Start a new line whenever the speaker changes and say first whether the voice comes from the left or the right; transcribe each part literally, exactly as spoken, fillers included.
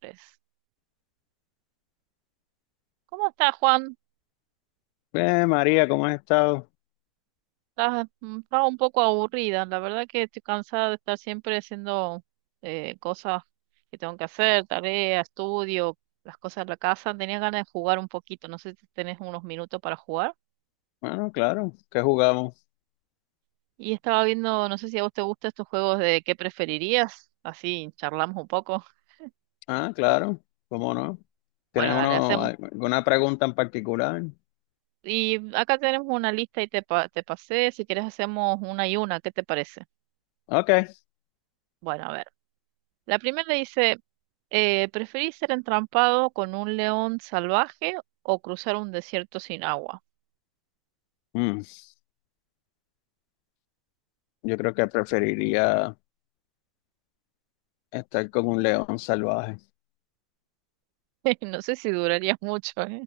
right: Tres. ¿Cómo estás, Juan?
left: Eh, María, ¿cómo has estado?
right: Estás- mm, Estaba un poco aburrida. La verdad que estoy cansada de estar siempre haciendo eh, cosas que tengo que hacer, tareas, estudio, las cosas de la casa. Tenía ganas de jugar un poquito. No sé si tenés unos minutos para jugar.
left: Bueno, claro, ¿qué jugamos?
right: Y estaba viendo, no sé si a vos te gustan estos juegos de qué preferirías. Así charlamos un poco.
left: Ah, claro, ¿cómo no?
right: Bueno,
left: ¿Tienes
right: dale,
left: uno,
right: hacemos.
left: alguna pregunta en particular?
right: Y acá tenemos una lista y te, pa- te pasé. Si querés, hacemos una y una. ¿Qué te parece?
left: Ok.
right: Bueno, a ver. La primera dice, eh, ¿preferís ser entrampado con un león salvaje o cruzar un desierto sin agua?
left: Mm, yo creo que preferiría estar con un león salvaje.
right: No sé si duraría mucho, ¿eh?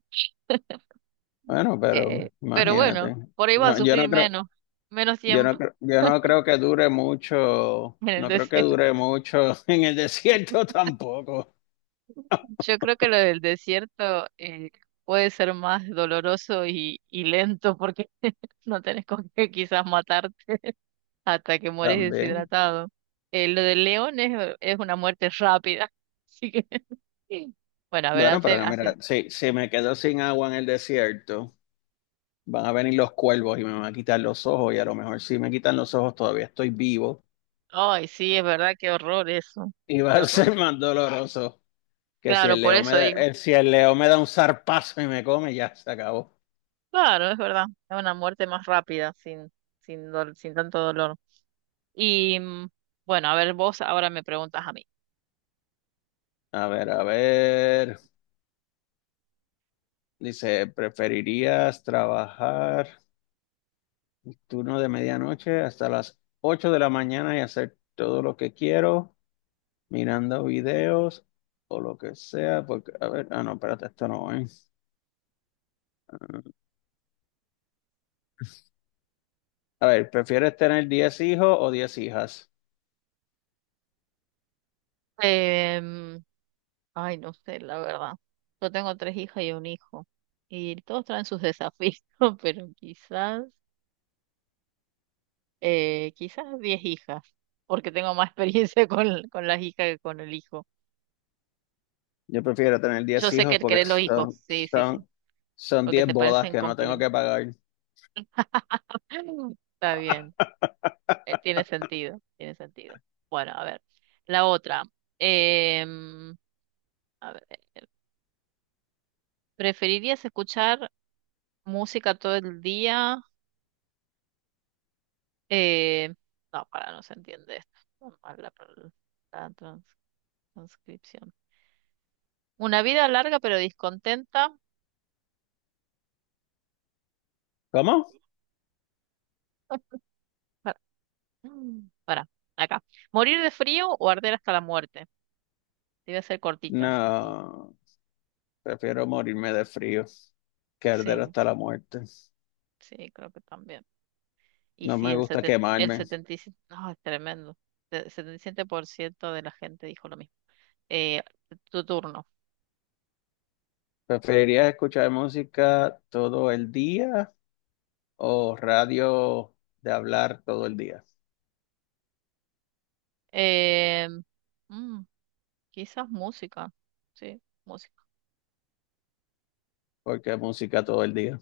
left: Bueno,
right: Eh,
left: pero
right: pero bueno,
left: imagínate.
right: por ahí va a
left: No, yo
right: sufrir
left: no creo,
right: menos, menos
left: yo no
right: tiempo
left: creo, yo no creo que dure mucho,
right: en el
left: no creo que
right: desierto.
left: dure mucho en el desierto tampoco.
right: Yo creo que lo del desierto eh, puede ser más doloroso y, y lento porque no tenés con qué quizás matarte hasta que mueres
left: También.
right: deshidratado. Eh, lo del león es, es una muerte rápida, así que... Sí. Bueno, a ver,
left: Bueno,
right: hace,
left: pero mira, si, si me quedo sin agua en el desierto. Van a venir los cuervos y me van a quitar los ojos y a lo mejor si me quitan los ojos todavía estoy vivo
right: ay, sí, es verdad, qué horror eso.
left: y va
right: Qué
left: a
right: horror.
left: ser más doloroso que si
right: Claro,
left: el
right: por
left: león me
right: eso
left: da,
right: digo.
left: eh, si el león me da un zarpazo y me come, ya se acabó.
right: Claro, es verdad. Es una muerte más rápida, sin, sin, dol- sin tanto dolor. Y mm, bueno, a ver, vos ahora me preguntas a mí.
left: A ver, a ver. Dice, ¿preferirías trabajar turno de medianoche hasta las ocho de la mañana y hacer todo lo que quiero, mirando videos o lo que sea? Porque, a ver, ah, no, espérate, esto no, ¿eh? A ver, ¿prefieres tener diez hijos o diez hijas?
right: Em, Ay, no sé, la verdad. Yo tengo tres hijas y un hijo. Y todos traen sus desafíos, pero quizás, eh, quizás diez hijas, porque tengo más experiencia con, con las hijas que con el hijo.
left: Yo prefiero tener
right: Yo
left: diez
right: sé que
left: hijos porque
right: querés los hijos,
left: son,
right: sí, sí, sí,
left: son, son
right: porque
left: diez
right: te
left: bodas
right: parecen
left: que no tengo
right: complejos.
left: que pagar.
right: Está bien, eh, tiene sentido, tiene sentido. Bueno, a ver, la otra. Em, a ver, ¿preferirías escuchar música todo el día? Eh, no, para, no se entiende esto. Está mal La, pal- la trans- transcripción. Una vida larga pero descontenta.
left: ¿Cómo?
right: Para, para, acá. ¿Morir de frío o arder hasta la muerte? Debe ser cortitas también.
left: No, prefiero morirme de frío que arder
right: Sí,
left: hasta la muerte.
right: sí, creo que también. Y
left: No
right: sí,
left: me
right: el,
left: gusta
right: seten- el
left: quemarme.
right: setenta y siete por ciento, no, es tremendo. El setenta y siete por ciento de la gente dijo lo mismo. Eh, Tu turno.
left: ¿Preferirías escuchar música todo el día o radio de hablar todo el día?
right: Eh, mm, Quizás música. Sí, música.
left: Porque música todo el día.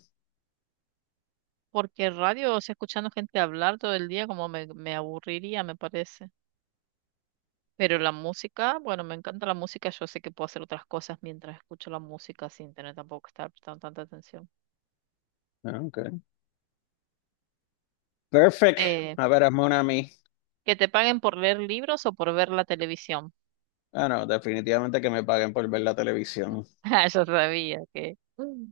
right: Porque radio, o sea, escuchando gente hablar todo el día, como me, me aburriría, me parece. Pero la música, bueno, me encanta la música. Yo sé que puedo hacer otras cosas mientras escucho la música sin tener tampoco que estar prestando tanta atención.
left: Ah, okay. Perfect.
right: Eh,
left: A ver, hazme una a mí.
right: ¿Que te paguen por leer libros o por ver la televisión?
left: Ah, no, definitivamente que me paguen por ver la televisión.
right: Ah, yo sabía que.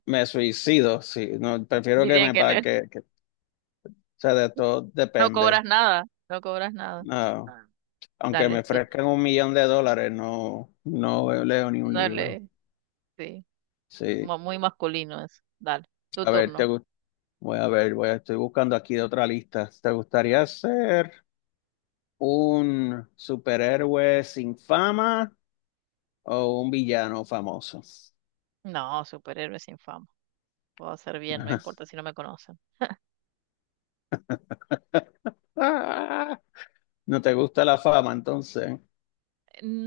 left: Me suicido, sí. No, prefiero que
right: Dirían
left: me
right: que no,
left: paguen. O sea, de todo
right: no cobras
left: depende.
right: nada, no cobras nada.
left: Ah,
right: Ah,
left: aunque
right: dale,
left: me
right: tú,
left: ofrezcan un millón de dólares, no, no leo ni un libro.
right: dale, sí,
left: Sí.
right: mu- muy masculino eso. Dale, tu
left: A ver, te
right: turno.
left: gu- voy a ver, voy a- estoy buscando aquí de otra lista. ¿Te gustaría ser un superhéroe sin fama o un villano famoso?
right: No, superhéroe sin fama. Puedo hacer bien, no importa si no me conocen.
left: Ah, ¿no te gusta la fama entonces?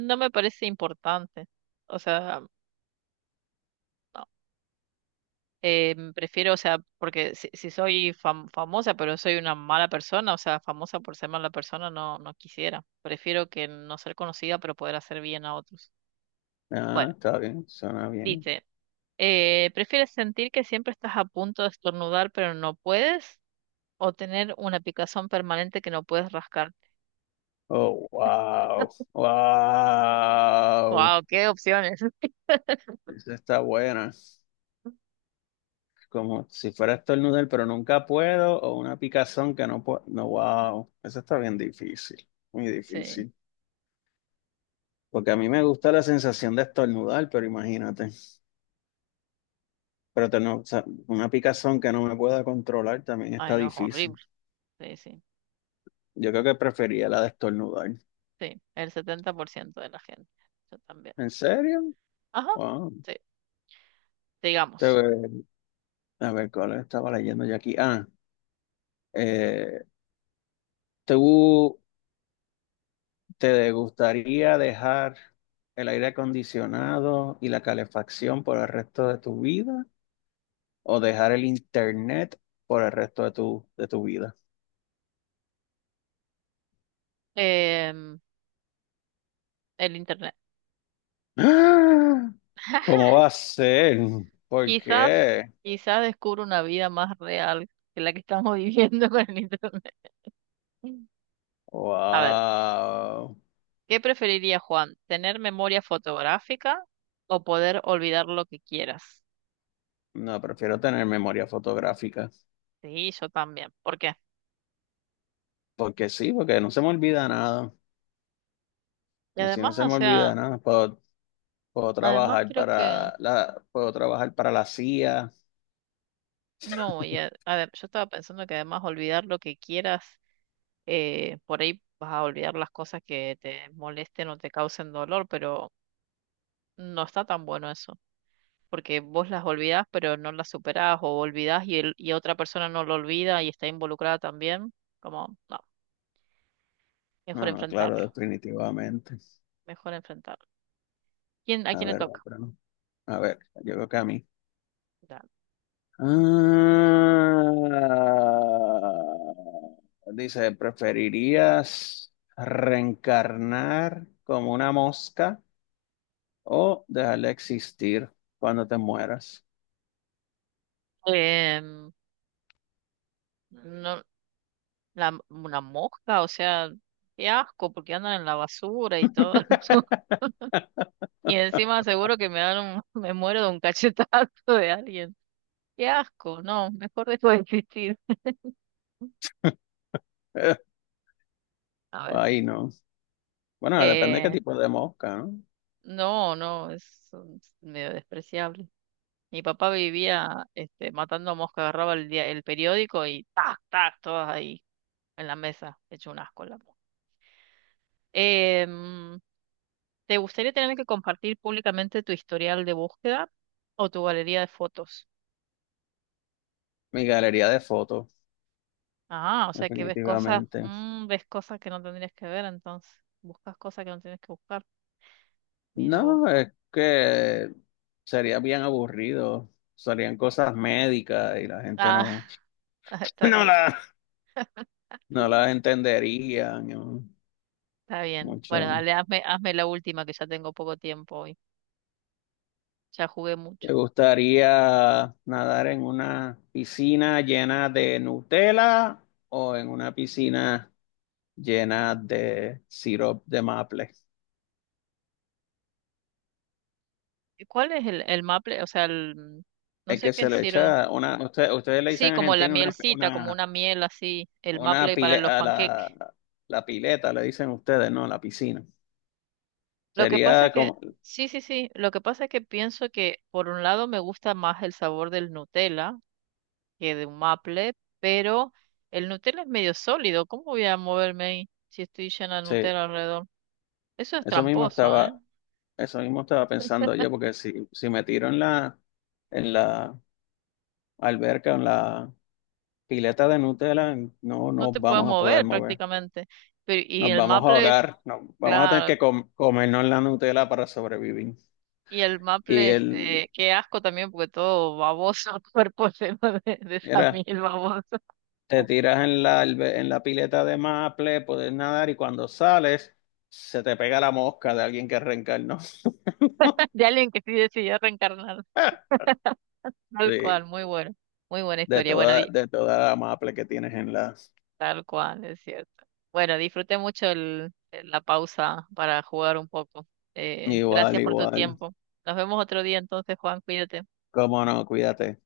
right: No me parece importante. O sea, no. Eh, prefiero, o sea, porque si, si soy fam- famosa, pero soy una mala persona, o sea, famosa por ser mala persona, no, no quisiera. Prefiero que no ser conocida, pero poder hacer bien a otros.
left: Ah,
right: Bueno,
left: está bien, suena bien.
right: dice. Eh, ¿prefieres sentir que siempre estás a punto de estornudar pero no puedes? ¿O tener una picazón permanente que no puedes rascarte?
left: Oh, wow, wow.
right: ¡Wow! ¡Qué opciones!
left: Esa está buena. Como si fuera a estornudar, pero nunca puedo, o una picazón que no puedo. No, wow, eso está bien difícil, muy
right: Sí.
left: difícil. Porque a mí me gusta la sensación de estornudar, pero imagínate. Pero tener, o sea, una picazón que no me pueda controlar también
right: Ay,
left: está
right: no, es
left: difícil.
right: horrible. Sí, sí.
left: Yo creo que prefería la de estornudar.
right: Sí, el setenta por ciento de la gente. Yo también.
left: ¿En serio?
right: Ajá.
left: Wow.
right: Sí, digamos.
left: Te- A ver, ¿cuál estaba leyendo yo aquí? Ah, eh, tú. ¿Te gustaría dejar el aire acondicionado y la calefacción por el resto de tu vida o dejar el internet por el resto de tu, de tu vida?
right: Em, el internet.
left: ¡Ah! ¿Cómo va a ser? ¿Por
right: Quizás,
left: qué?
right: quizás descubro una vida más real que la que estamos viviendo con el internet. A ver,
left: Wow.
right: ¿qué preferiría Juan? ¿Tener memoria fotográfica o poder olvidar lo que quieras?
left: No, prefiero tener memoria fotográfica.
right: Sí, yo también. ¿Por qué?
left: Porque sí, porque no se me olvida nada.
right: Y
left: Así no
right: además,
left: se
right: o
left: me
right: sea,
left: olvida nada. Puedo, puedo
right: además
left: trabajar
right: creo que
left: para la, puedo trabajar para la C I A.
right: no, y a- ade- yo estaba pensando que además olvidar lo que quieras, eh, por ahí vas a olvidar las cosas que te molesten o te causen dolor, pero no está tan bueno eso, porque vos las olvidás pero no las superás o olvidás y, el- y otra persona no lo olvida y está involucrada también, como, no, mejor
left: No, no, claro,
right: enfrentarlo,
left: definitivamente.
right: mejor enfrentarlo. ¿Quién, a
left: A
right: quién le
left: ver,
right: toca?
left: otra, ¿no? A ver, llegó acá a mí.
right: Ya.
left: Ah, dice, ¿preferirías reencarnar como una mosca o dejar de existir cuando te mueras?
right: Em, no, la, una mosca, o sea, qué asco, porque andan en la basura y todo. Y encima seguro que me dan un, me muero de un cachetazo de alguien. Qué asco, no, mejor dejo de existir. A ver,
left: Ahí no. Bueno, depende de qué
right: eh,
left: tipo de mosca, ¿no?
right: no, no, es un- medio despreciable. Mi papá vivía este, matando mosca, agarraba el, dia- el periódico y tac, tac, todas ahí en la mesa, hecho un asco la mosca. Em, ¿Te gustaría tener que compartir públicamente tu historial de búsqueda o tu galería de fotos?
left: Mi galería de fotos,
right: Ah, o sea que ves cosas,
left: definitivamente.
right: mm, ves cosas que no tendrías que ver, entonces buscas cosas que no tienes que buscar. Mira vos.
left: No, es que sería bien aburrido. Serían cosas médicas y la gente
right: Ah,
left: no,
right: está
left: no
right: bien.
left: la, no las
right: Mm.
left: entendería, ¿no?
right: Está bien. Bueno,
left: Mucho.
right: dale, hazme, hazme la última que ya tengo poco tiempo hoy. Ya jugué mucho.
left: ¿Te gustaría nadar en una piscina llena de Nutella o en una piscina llena de sirope de maple?
right: ¿Y ¿Cuál es el, el maple? O sea, el, mm, no
left: Es
right: sé
left: que
right: qué
left: se le
right: sirve.
left: echa una, usted- ustedes le dicen
right: Sí,
left: en
right: como la
left: Argentina una,
right: mielcita, como
left: una,
right: una miel así, el
left: una
right: maple para
left: pile,
right: los
left: a
right: panqueques.
left: la, la pileta, le dicen ustedes, no, la piscina.
right: Lo que pasa
left: Sería
right: es que,
left: como,
right: sí, sí, sí, lo que pasa es que pienso que por un lado me gusta más el sabor del Nutella que de un maple, pero el Nutella es medio sólido. ¿Cómo voy a moverme ahí si estoy llena de
left: sí,
right: Nutella alrededor? Eso es
left: eso mismo
right: tramposo, ¿eh?
left: estaba, eso mismo estaba pensando yo, porque si, si me tiro en la, en la alberca, en la pileta de Nutella, no
right: No
left: nos
right: te puedes
left: vamos a poder
right: mover
left: mover.
right: prácticamente. Pero, y
left: Nos
right: el
left: vamos a
right: maple,
left: ahogar, no, vamos a tener
right: claro,
left: que com- comernos la Nutella para sobrevivir.
right: y el
left: Y
right: maple,
left: él,
right: este, qué asco también, porque todo baboso, cuerpo lleno de, de
left: era,
right: samil baboso,
left: te tiras en la, albe- en la pileta de maple, puedes nadar y cuando sales, se te pega la mosca de alguien que reencarnó.
right: de alguien que sí decidió reencarnar, tal
left: Sí,
right: cual, muy bueno, muy buena
left: de
right: historia.
left: toda,
right: Bueno, di-
left: de toda la maple que tienes en la...
right: tal cual, es cierto. Bueno, disfruté mucho el, la pausa para jugar un poco. Eh,
left: Igual,
right: gracias por tu
left: igual.
right: tiempo. Nos vemos otro día entonces, Juan, cuídate.
left: Cómo no, cuídate.